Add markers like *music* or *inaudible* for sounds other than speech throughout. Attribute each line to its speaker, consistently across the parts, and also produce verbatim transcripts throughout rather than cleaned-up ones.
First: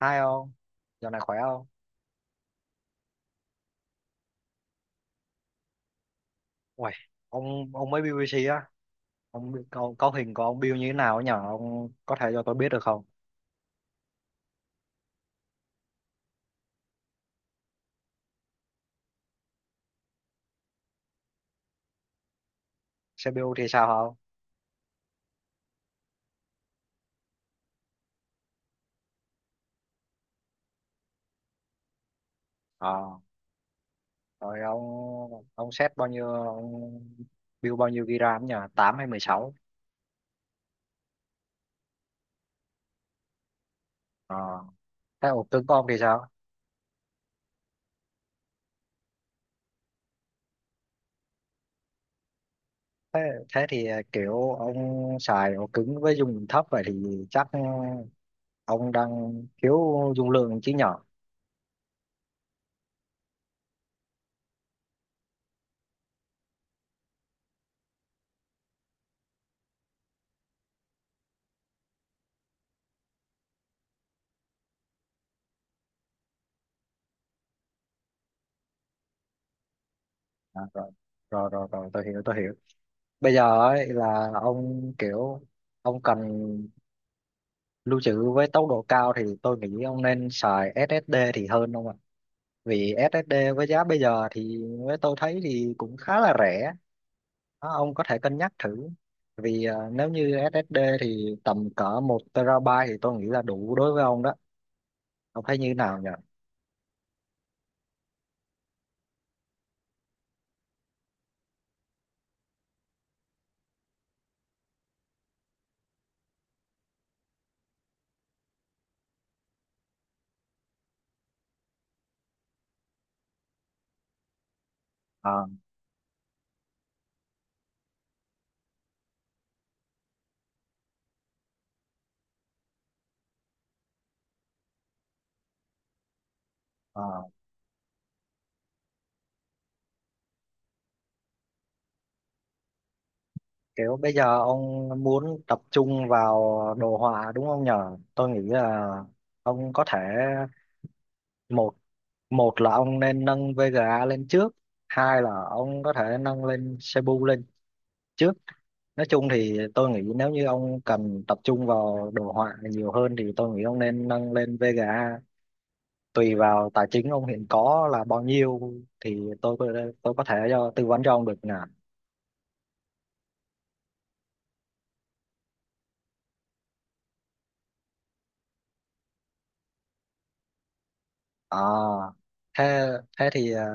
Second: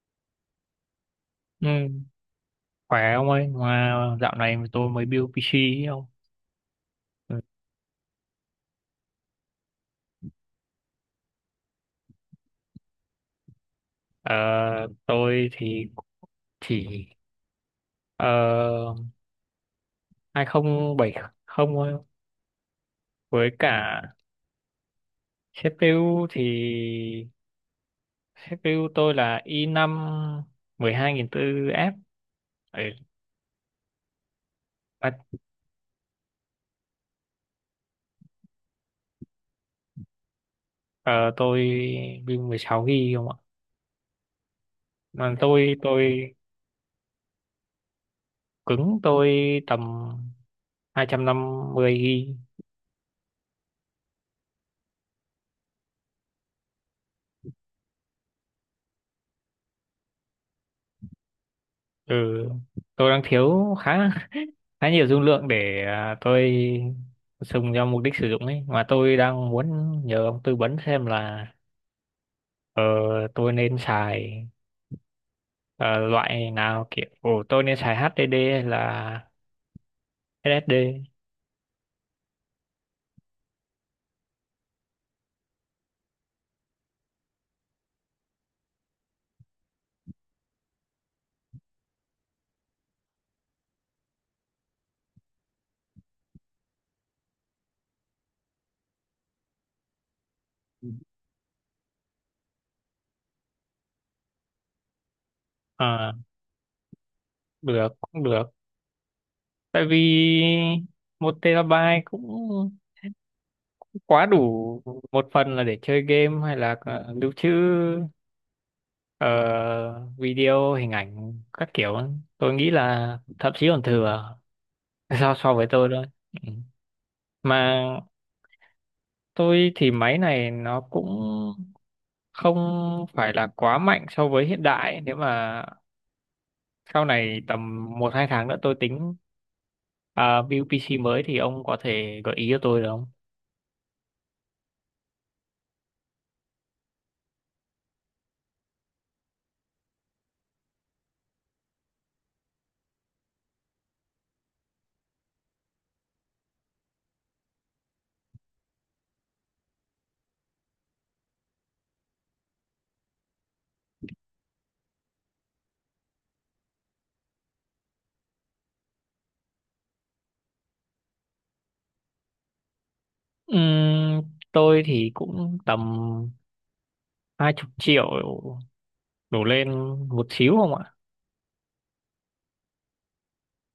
Speaker 1: Hai ông, dạo này khỏe không?
Speaker 2: Ừ, khỏe ông ơi, mà dạo này tôi mới build pê xê ý ông.
Speaker 1: Uầy,
Speaker 2: Ừ.
Speaker 1: ông ông mới bê bê xê á, ông có, có hình của ông Bill như thế nào nhỉ? Ông có thể cho tôi biết được không?
Speaker 2: Ờ, tôi thì chỉ ờ, hai không bảy không thôi.
Speaker 1: xê pê u
Speaker 2: Với
Speaker 1: thì sao
Speaker 2: cả
Speaker 1: không?
Speaker 2: xê pê u thì xê pê u tôi là i năm một hai bốn ép. Ừ,
Speaker 1: Ờ, rồi ông
Speaker 2: bắt-
Speaker 1: ông set bao nhiêu ông build bao nhiêu gi ga bai RAM nhỉ? Tám hay mười sáu?
Speaker 2: ờ, tôi build mười sáu gi bi không ạ?
Speaker 1: Ờ, thế
Speaker 2: Mà
Speaker 1: ổ cứng của
Speaker 2: tôi
Speaker 1: ông thì sao?
Speaker 2: tôi cứng tôi tầm hai trăm năm mươi gi bi.
Speaker 1: Thế, thế thì à, kiểu ông xài ổ cứng với dung lượng thấp vậy thì chắc ừ, ông đang thiếu dung lượng chứ nhỉ?
Speaker 2: Ừ, tôi đang thiếu khá khá nhiều dung lượng để à, tôi dùng cho mục đích sử dụng ấy, mà tôi đang muốn nhờ ông tư vấn xem là ờ, tôi nên xài ờ, loại nào, kiểu ồ, tôi nên xài hát đê đê hay là
Speaker 1: À, rồi,
Speaker 2: ét ét đê.
Speaker 1: rồi, rồi, rồi, tôi hiểu, tôi hiểu. Bây giờ ấy là ông kiểu ông cần lưu trữ với tốc độ cao thì tôi nghĩ ông nên xài ét ét đê thì hơn ông ạ, vì ét ét đê với giá bây giờ thì với tôi thấy thì cũng khá là rẻ đó, ông có thể cân nhắc thử, vì à, nếu như ét ét đê thì tầm cỡ một terabyte thì tôi nghĩ là đủ đối với ông đó. Ông thấy như nào nhỉ?
Speaker 2: Ờ, được cũng được, tại vì một terabyte cũng cũng quá đủ. Một phần là để chơi game hay là ờ, lưu trữ ờ, video, hình ảnh các kiểu, tôi nghĩ là thậm chí còn thừa. *laughs* so
Speaker 1: À,
Speaker 2: so với tôi thôi. Ừ. Mà tôi thì máy này nó cũng không phải là quá mạnh so với hiện đại. Nếu mà sau
Speaker 1: à,
Speaker 2: này tầm một hai tháng nữa tôi tính à, build pê xê mới thì ông có thể gợi ý cho tôi được không?
Speaker 1: kiểu bây giờ ông muốn tập trung vào đồ họa đúng không nhờ, tôi nghĩ là ông có thể một một là ông nên nâng Vega lên trước, hai là ông có thể nâng lên Cebu lên trước. Nói chung thì tôi nghĩ nếu như ông cần tập trung vào đồ họa nhiều hơn thì tôi nghĩ ông nên nâng lên Vega, tùy vào tài chính ông hiện có là bao nhiêu thì tôi có tôi có thể cho tư vấn cho ông được nè.
Speaker 2: Ừm, tôi thì cũng tầm hai chục triệu đổ lên một xíu không ạ?
Speaker 1: À, thế thế thì à,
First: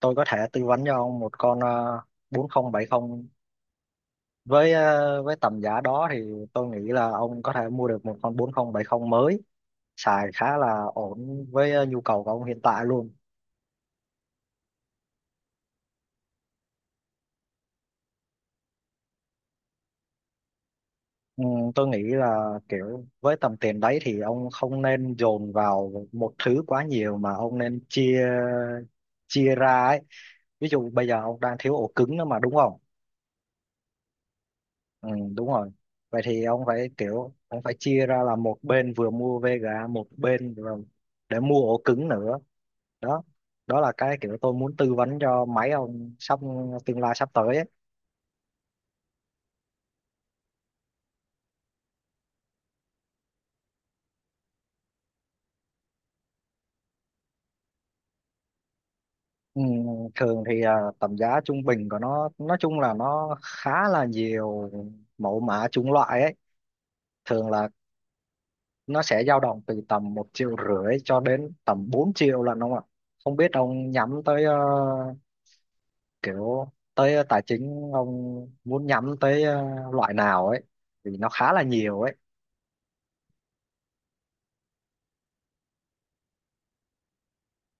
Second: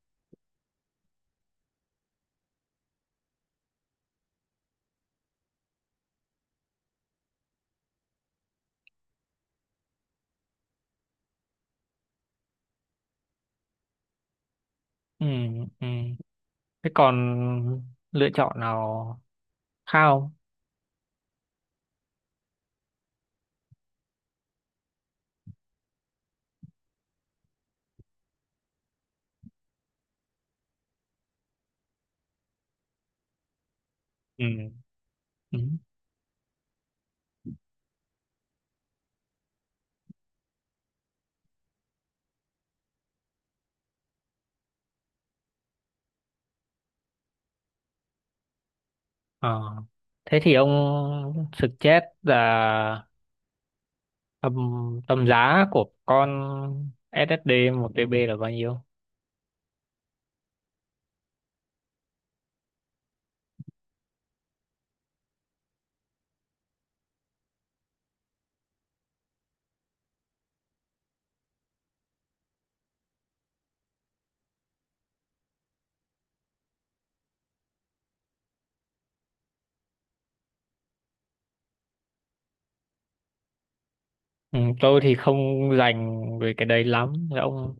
Speaker 1: tôi có thể tư vấn cho ông một con à, bốn không bảy không, với ờ, với tầm giá đó thì tôi nghĩ là ông có thể mua được một con bốn không bảy không mới, xài khá là ổn với ờ, nhu cầu của ông hiện tại luôn.
Speaker 2: ừ ừm. Thế còn lựa chọn nào khác không?
Speaker 1: Ừ, tôi nghĩ là kiểu với tầm tiền đấy thì ông không nên dồn vào một thứ quá nhiều mà ông nên chia chia ra ấy. Ví dụ bây giờ ông đang thiếu ổ cứng nữa mà đúng không?
Speaker 2: ừ
Speaker 1: Ừ, đúng rồi.
Speaker 2: ừm.
Speaker 1: Vậy thì ông phải kiểu ông phải chia ra là một bên vừa mua vê giê a, một bên vừa để mua ổ cứng nữa đó. Đó là cái kiểu tôi muốn tư vấn cho mấy ông sắp tương lai sắp tới ấy.
Speaker 2: Ờ. Thế thì ông suggest là Tầm, tầm giá của con ét ét đê một tê bi là bao nhiêu?
Speaker 1: Ừ, thường thì à, tầm giá trung bình của nó nói chung là nó khá là nhiều mẫu mã chủng loại ấy, thường là nó sẽ dao động từ tầm một triệu rưỡi cho đến tầm bốn triệu lần ông ạ. Không biết ông nhắm tới ờ, kiểu tới tài chính ông muốn nhắm tới ờ, loại nào ấy, vì nó khá là nhiều ấy.
Speaker 2: Ừ, tôi thì không rành về cái đấy lắm. Thế ông,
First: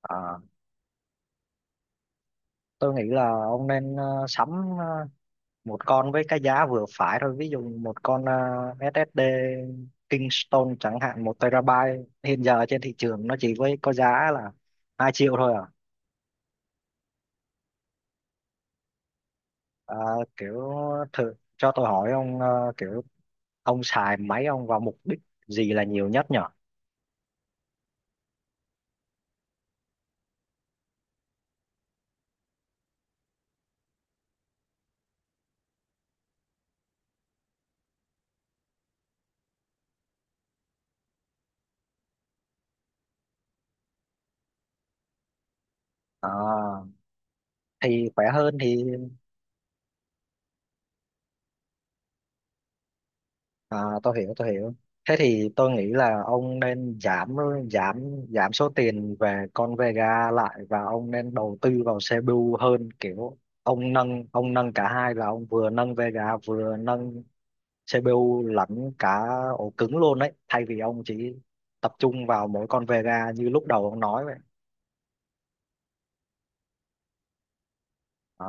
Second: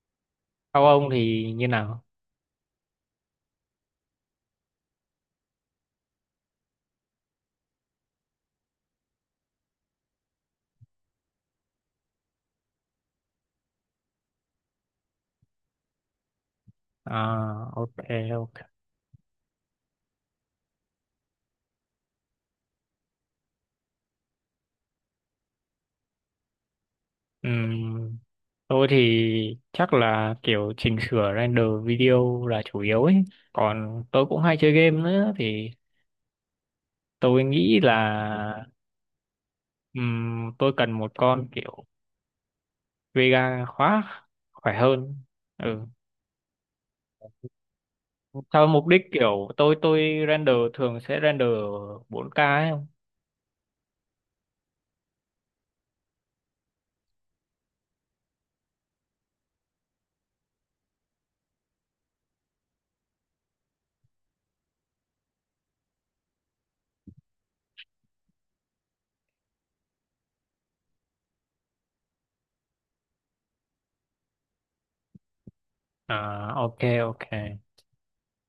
Speaker 1: Ờ,
Speaker 2: các ông thì như nào?
Speaker 1: tôi nghĩ là ông nên ờ, sắm ờ, một con với cái giá vừa phải thôi, ví dụ một con ờ, ét ét đê Kingston chẳng hạn, một terabyte hiện giờ trên thị trường nó chỉ với có giá là hai triệu thôi à.
Speaker 2: À, ok, ok.
Speaker 1: Ờ, kiểu thử cho tôi hỏi ông ờ, kiểu ông xài máy ông vào mục đích gì là nhiều nhất nhở?
Speaker 2: Ừm, tôi thì chắc là kiểu chỉnh sửa render video là chủ yếu ấy. Còn tôi cũng hay chơi game nữa, thì tôi nghĩ là ừm, tôi cần một con kiểu Vega khóa khỏe hơn. Ừ.
Speaker 1: Ờ, thì khỏe hơn
Speaker 2: Sao
Speaker 1: thì
Speaker 2: mục đích kiểu tôi tôi render, thường sẽ render bốn k ấy không?
Speaker 1: À, tôi hiểu tôi hiểu. Thế thì tôi nghĩ là ông nên giảm giảm giảm số tiền về con Vega lại, và ông nên đầu tư vào xê pê u hơn, kiểu ông nâng ông nâng cả hai là ông vừa nâng Vega vừa nâng xê pê u lẫn cả ổ cứng luôn đấy, thay vì ông chỉ tập trung vào mỗi con Vega như lúc đầu ông nói vậy.
Speaker 2: À, ok, ok.
Speaker 1: À,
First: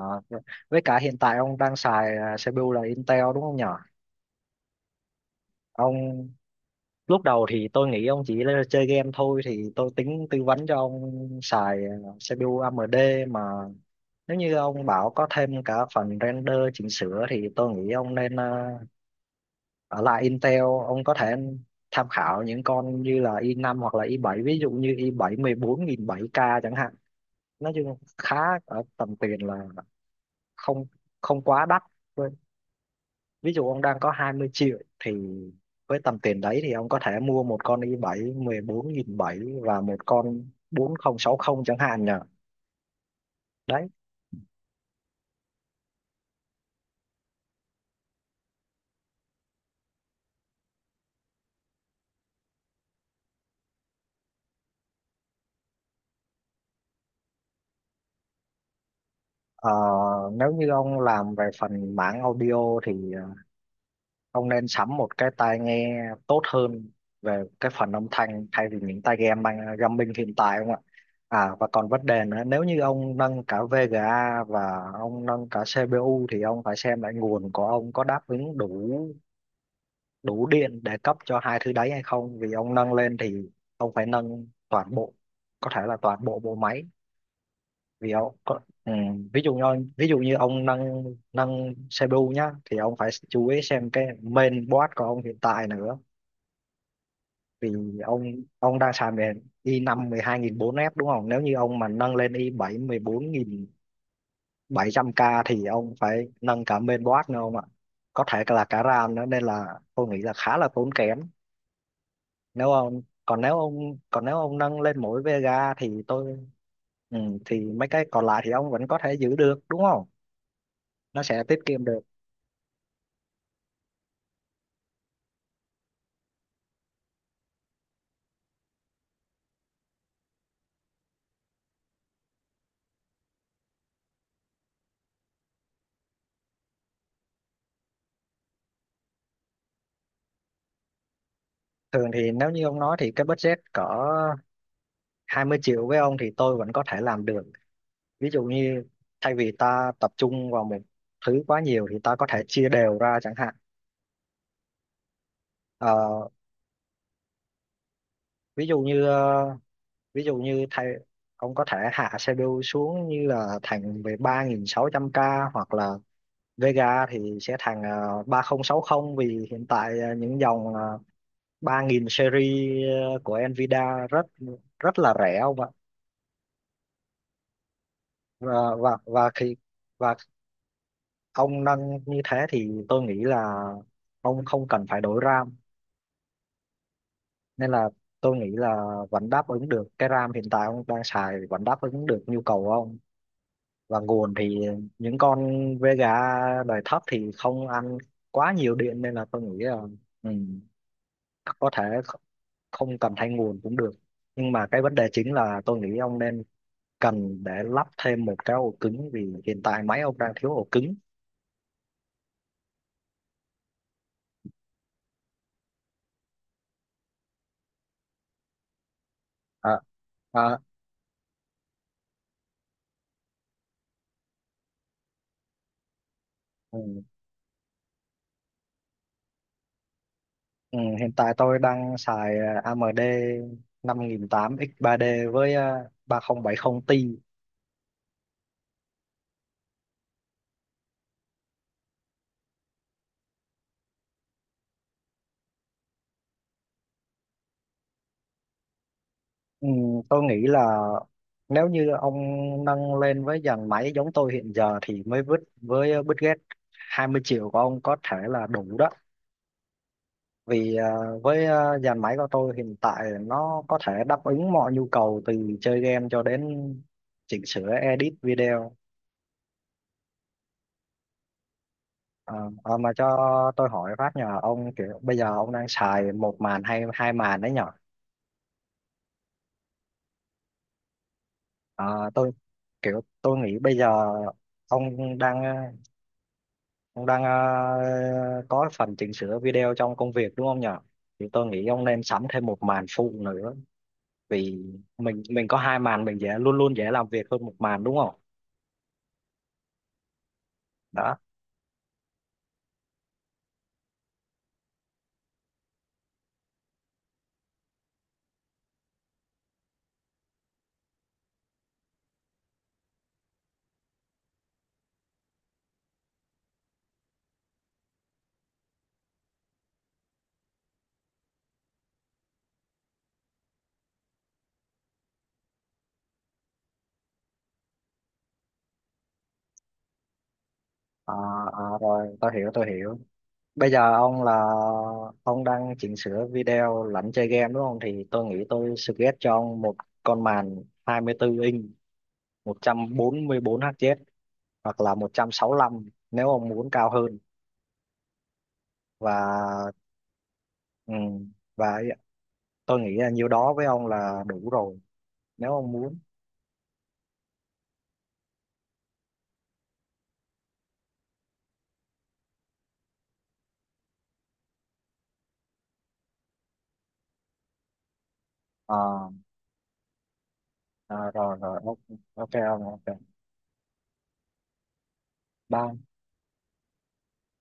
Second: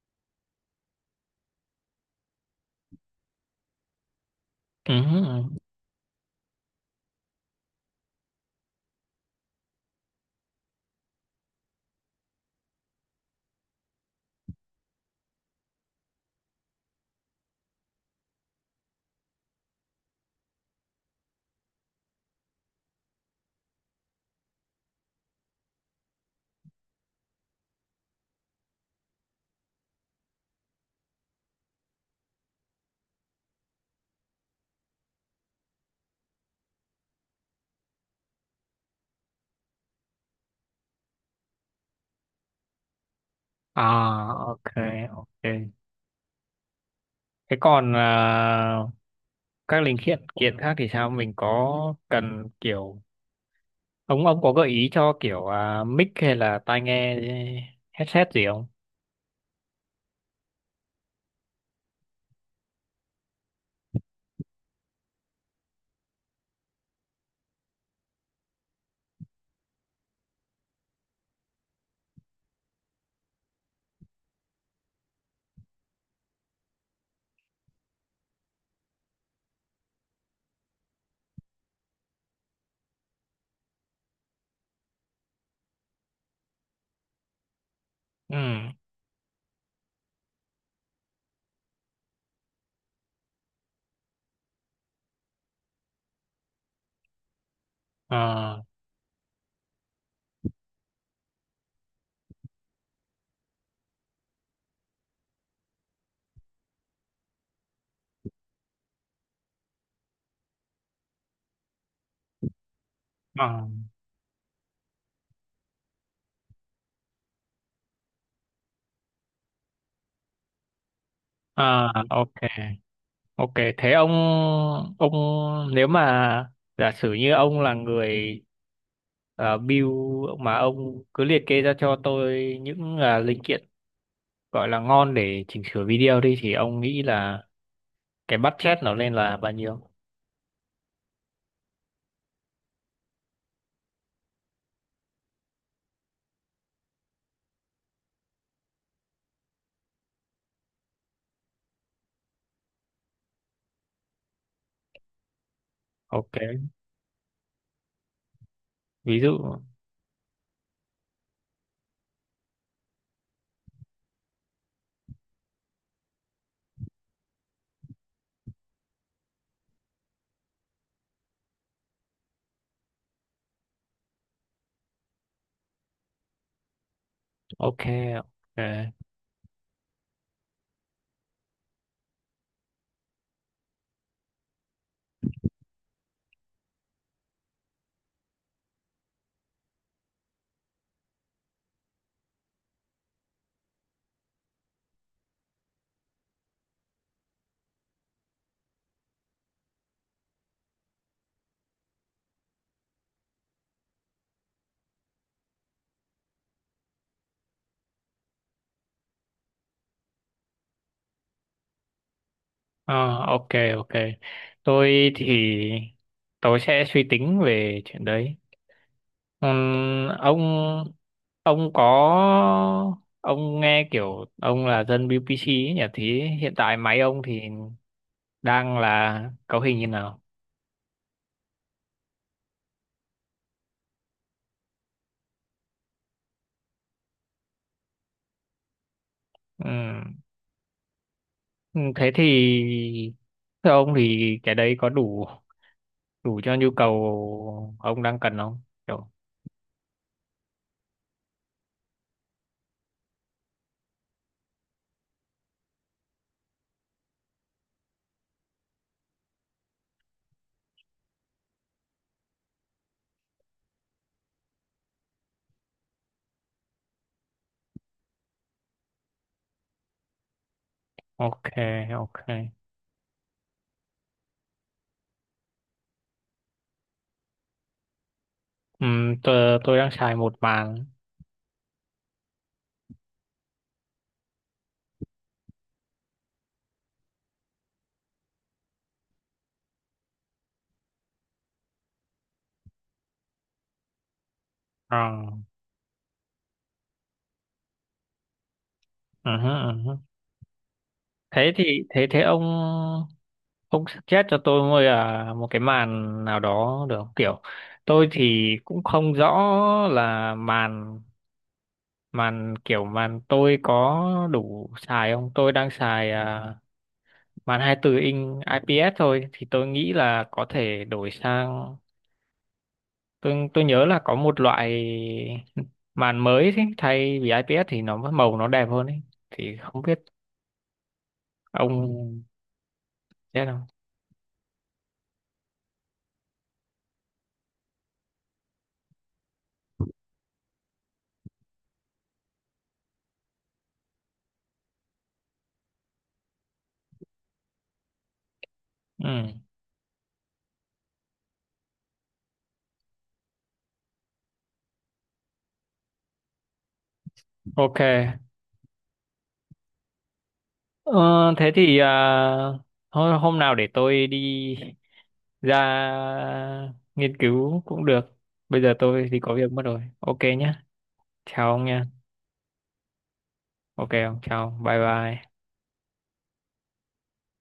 Speaker 1: với cả hiện tại ông đang xài à, xê pê u là Intel đúng không nhỉ?
Speaker 2: Ừ, ừ, ừ.
Speaker 1: Ông lúc đầu thì tôi nghĩ ông chỉ là chơi game thôi thì tôi tính tư vấn cho ông xài ờ, xê pê u a em đê, mà nếu như ông bảo có thêm cả phần render chỉnh sửa thì tôi nghĩ ông nên ờ, ở lại Intel. Ông có thể tham khảo những con như là i năm hoặc là i bảy, ví dụ như i bảy mười bốn nghìn bảy k chẳng hạn. Nói chung khá ở tầm tiền là không không quá đắt. Ví dụ ông đang có hai mươi triệu thì với tầm tiền đấy thì ông có thể mua một con i bảy mười bốn nghìn bảy và một con bốn không sáu không chẳng hạn nhỉ, đấy.
Speaker 2: À, ok, ok. Thế còn à, các linh kiện kiện khác thì sao, mình có cần kiểu ông ông có gợi ý cho kiểu à, mic hay là tai nghe headset gì không?
Speaker 1: Ờ, nếu như ông làm về phần mảng audio thì ờ, ông nên sắm một cái tai nghe tốt hơn về cái phần âm thanh, thay vì những tai game mang gaming hiện tại không ạ. À, và còn vấn đề nữa, nếu như ông nâng cả vê giê a và ông nâng cả xê pê u thì ông phải xem lại nguồn của ông có đáp ứng đủ đủ điện để cấp cho hai thứ đấy hay không, vì ông nâng lên thì ông phải nâng toàn bộ, có thể là toàn bộ bộ máy, vì ông
Speaker 2: Ừ.
Speaker 1: có, ừ, ví dụ như ví dụ như ông nâng nâng xê pê u nhá thì ông phải chú ý xem cái main board của ông hiện tại nữa. Vì ông
Speaker 2: À,
Speaker 1: ông đang xài về i năm mười hai nghìn bốn f đúng không, nếu như ông mà nâng lên i bảy mười bốn nghìn bảy trăm k thì ông phải nâng cả main board nữa ông ạ, có thể là cả RAM nữa, nên là tôi nghĩ là khá là tốn kém. nếu ông còn nếu
Speaker 2: à,
Speaker 1: ông còn nếu ông nâng lên mỗi Vega thì tôi ừ, thì mấy cái còn lại thì ông vẫn có thể giữ được đúng không, nó sẽ tiết kiệm
Speaker 2: à,
Speaker 1: được.
Speaker 2: ok, ok. Thế ông ông nếu mà giả sử như ông là người ờ, build, mà ông cứ liệt kê ra cho tôi những à, linh kiện gọi là ngon để chỉnh sửa video đi, thì ông nghĩ là cái budget nó lên là bao nhiêu?
Speaker 1: Thường thì nếu như ông nói thì cái budget cỡ hai mươi triệu với ông thì tôi vẫn có thể làm được. Ví dụ như thay vì ta tập trung vào một thứ quá nhiều thì ta có thể chia đều ra chẳng hạn. Ờ,
Speaker 2: Ok,
Speaker 1: ví dụ như
Speaker 2: ví
Speaker 1: ờ,
Speaker 2: dụ,
Speaker 1: ví dụ như thay ông có thể hạ xê pê u xuống như là thành về ba nghìn sáu trăm k, hoặc là Vega thì sẽ thành ờ, ba không sáu không, vì hiện tại ờ, những dòng ờ, ba nghìn series ờ, của Nvidia rất rất là rẻ ông ạ.
Speaker 2: ok, ok.
Speaker 1: Và và và khi và ông nâng như thế thì tôi nghĩ là ông không cần phải đổi RAM, nên là tôi nghĩ là vẫn đáp ứng được, cái RAM hiện tại ông đang xài vẫn đáp ứng được nhu cầu của ông. Và nguồn thì những con với gà đời thấp thì không ăn quá nhiều điện, nên là tôi nghĩ là ừ, có thể kh- không cần thay nguồn cũng được. Nhưng mà cái vấn đề chính là tôi nghĩ ông nên cần để lắp thêm một cái ổ cứng vì hiện tại máy ông đang thiếu ổ cứng.
Speaker 2: Ờ, ok, ok. Tôi thì tôi sẽ suy tính về chuyện đấy.
Speaker 1: À,
Speaker 2: Ừm,
Speaker 1: à,
Speaker 2: ông ông có ông nghe kiểu ông là dân bê pê xê ấy nhỉ? Thì hiện tại
Speaker 1: ừ,
Speaker 2: máy ông thì đang là cấu hình như nào?
Speaker 1: ừ, hiện tại tôi đang xài ờ, a em đê năm nghìn tám trăm ích ba đê với ờ, ba không bảy không Ti.
Speaker 2: Ừ. Ừ, thế thì theo ông thì cái đấy có đủ đủ cho nhu cầu ông đang cần không? Kiểu,
Speaker 1: Ừ, tôi nghĩ là nếu như ông nâng lên với dàn máy giống tôi hiện giờ thì mới vứt với Bill Gates, hai mươi triệu của ông có thể là đủ đó. Vì ờ, với ờ, dàn máy của tôi hiện tại nó có thể đáp ứng mọi nhu cầu từ chơi game cho đến chỉnh sửa edit video.
Speaker 2: ok, ok.
Speaker 1: Ờ, ờ, mà cho tôi hỏi phát nhờ ông, kiểu bây giờ ông đang xài một màn hay hai màn đấy nhở?
Speaker 2: Ừ, tôi, tôi đang xài một màn.
Speaker 1: Ờ, tôi kiểu tôi nghĩ bây giờ ông đang Ông đang ờ, có phần chỉnh sửa video trong công việc đúng không nhỉ? Thì tôi nghĩ ông nên sắm thêm một màn phụ nữa, vì
Speaker 2: Ờ,
Speaker 1: mình mình có hai màn, mình dễ luôn luôn dễ làm việc hơn một màn đúng không?
Speaker 2: ừ hứ, ừ hứ.
Speaker 1: Đó.
Speaker 2: Thế thì thế thế ông ông suggest cho tôi mua là một cái màn nào đó được không? Kiểu tôi thì cũng không rõ là màn màn kiểu màn tôi có đủ xài không? Tôi đang xài à, màn hai mươi bốn inch i pi ét thôi, thì tôi nghĩ là có thể đổi sang. Tôi tôi nhớ là có một loại màn mới, thế thay vì i pi ét thì nó màu nó đẹp hơn ấy, thì không biết
Speaker 1: À, à, rồi
Speaker 2: ông
Speaker 1: tôi hiểu tôi hiểu.
Speaker 2: biết không.
Speaker 1: Bây giờ ông là ông đang chỉnh sửa video lẫn chơi game đúng không? Thì tôi nghĩ tôi suggest cho ông một con màn hai mươi bốn inch, một trăm bốn mươi bốn hz hoặc là một trăm sáu lăm nếu ông muốn cao hơn.
Speaker 2: Ừ,
Speaker 1: Và ừ, và tôi nghĩ là nhiêu đó với ông là đủ rồi nếu ông muốn.
Speaker 2: ok. ờ, Thế thì à, hôm, hôm nào để tôi đi ra nghiên cứu cũng được. Bây giờ tôi
Speaker 1: Ờ,
Speaker 2: thì có việc mất rồi, ok nhé.
Speaker 1: ờ, rồi
Speaker 2: Chào
Speaker 1: rồi
Speaker 2: ông
Speaker 1: ok
Speaker 2: nha.
Speaker 1: ok ông ok
Speaker 2: Ok ông, chào bye bye.
Speaker 1: bye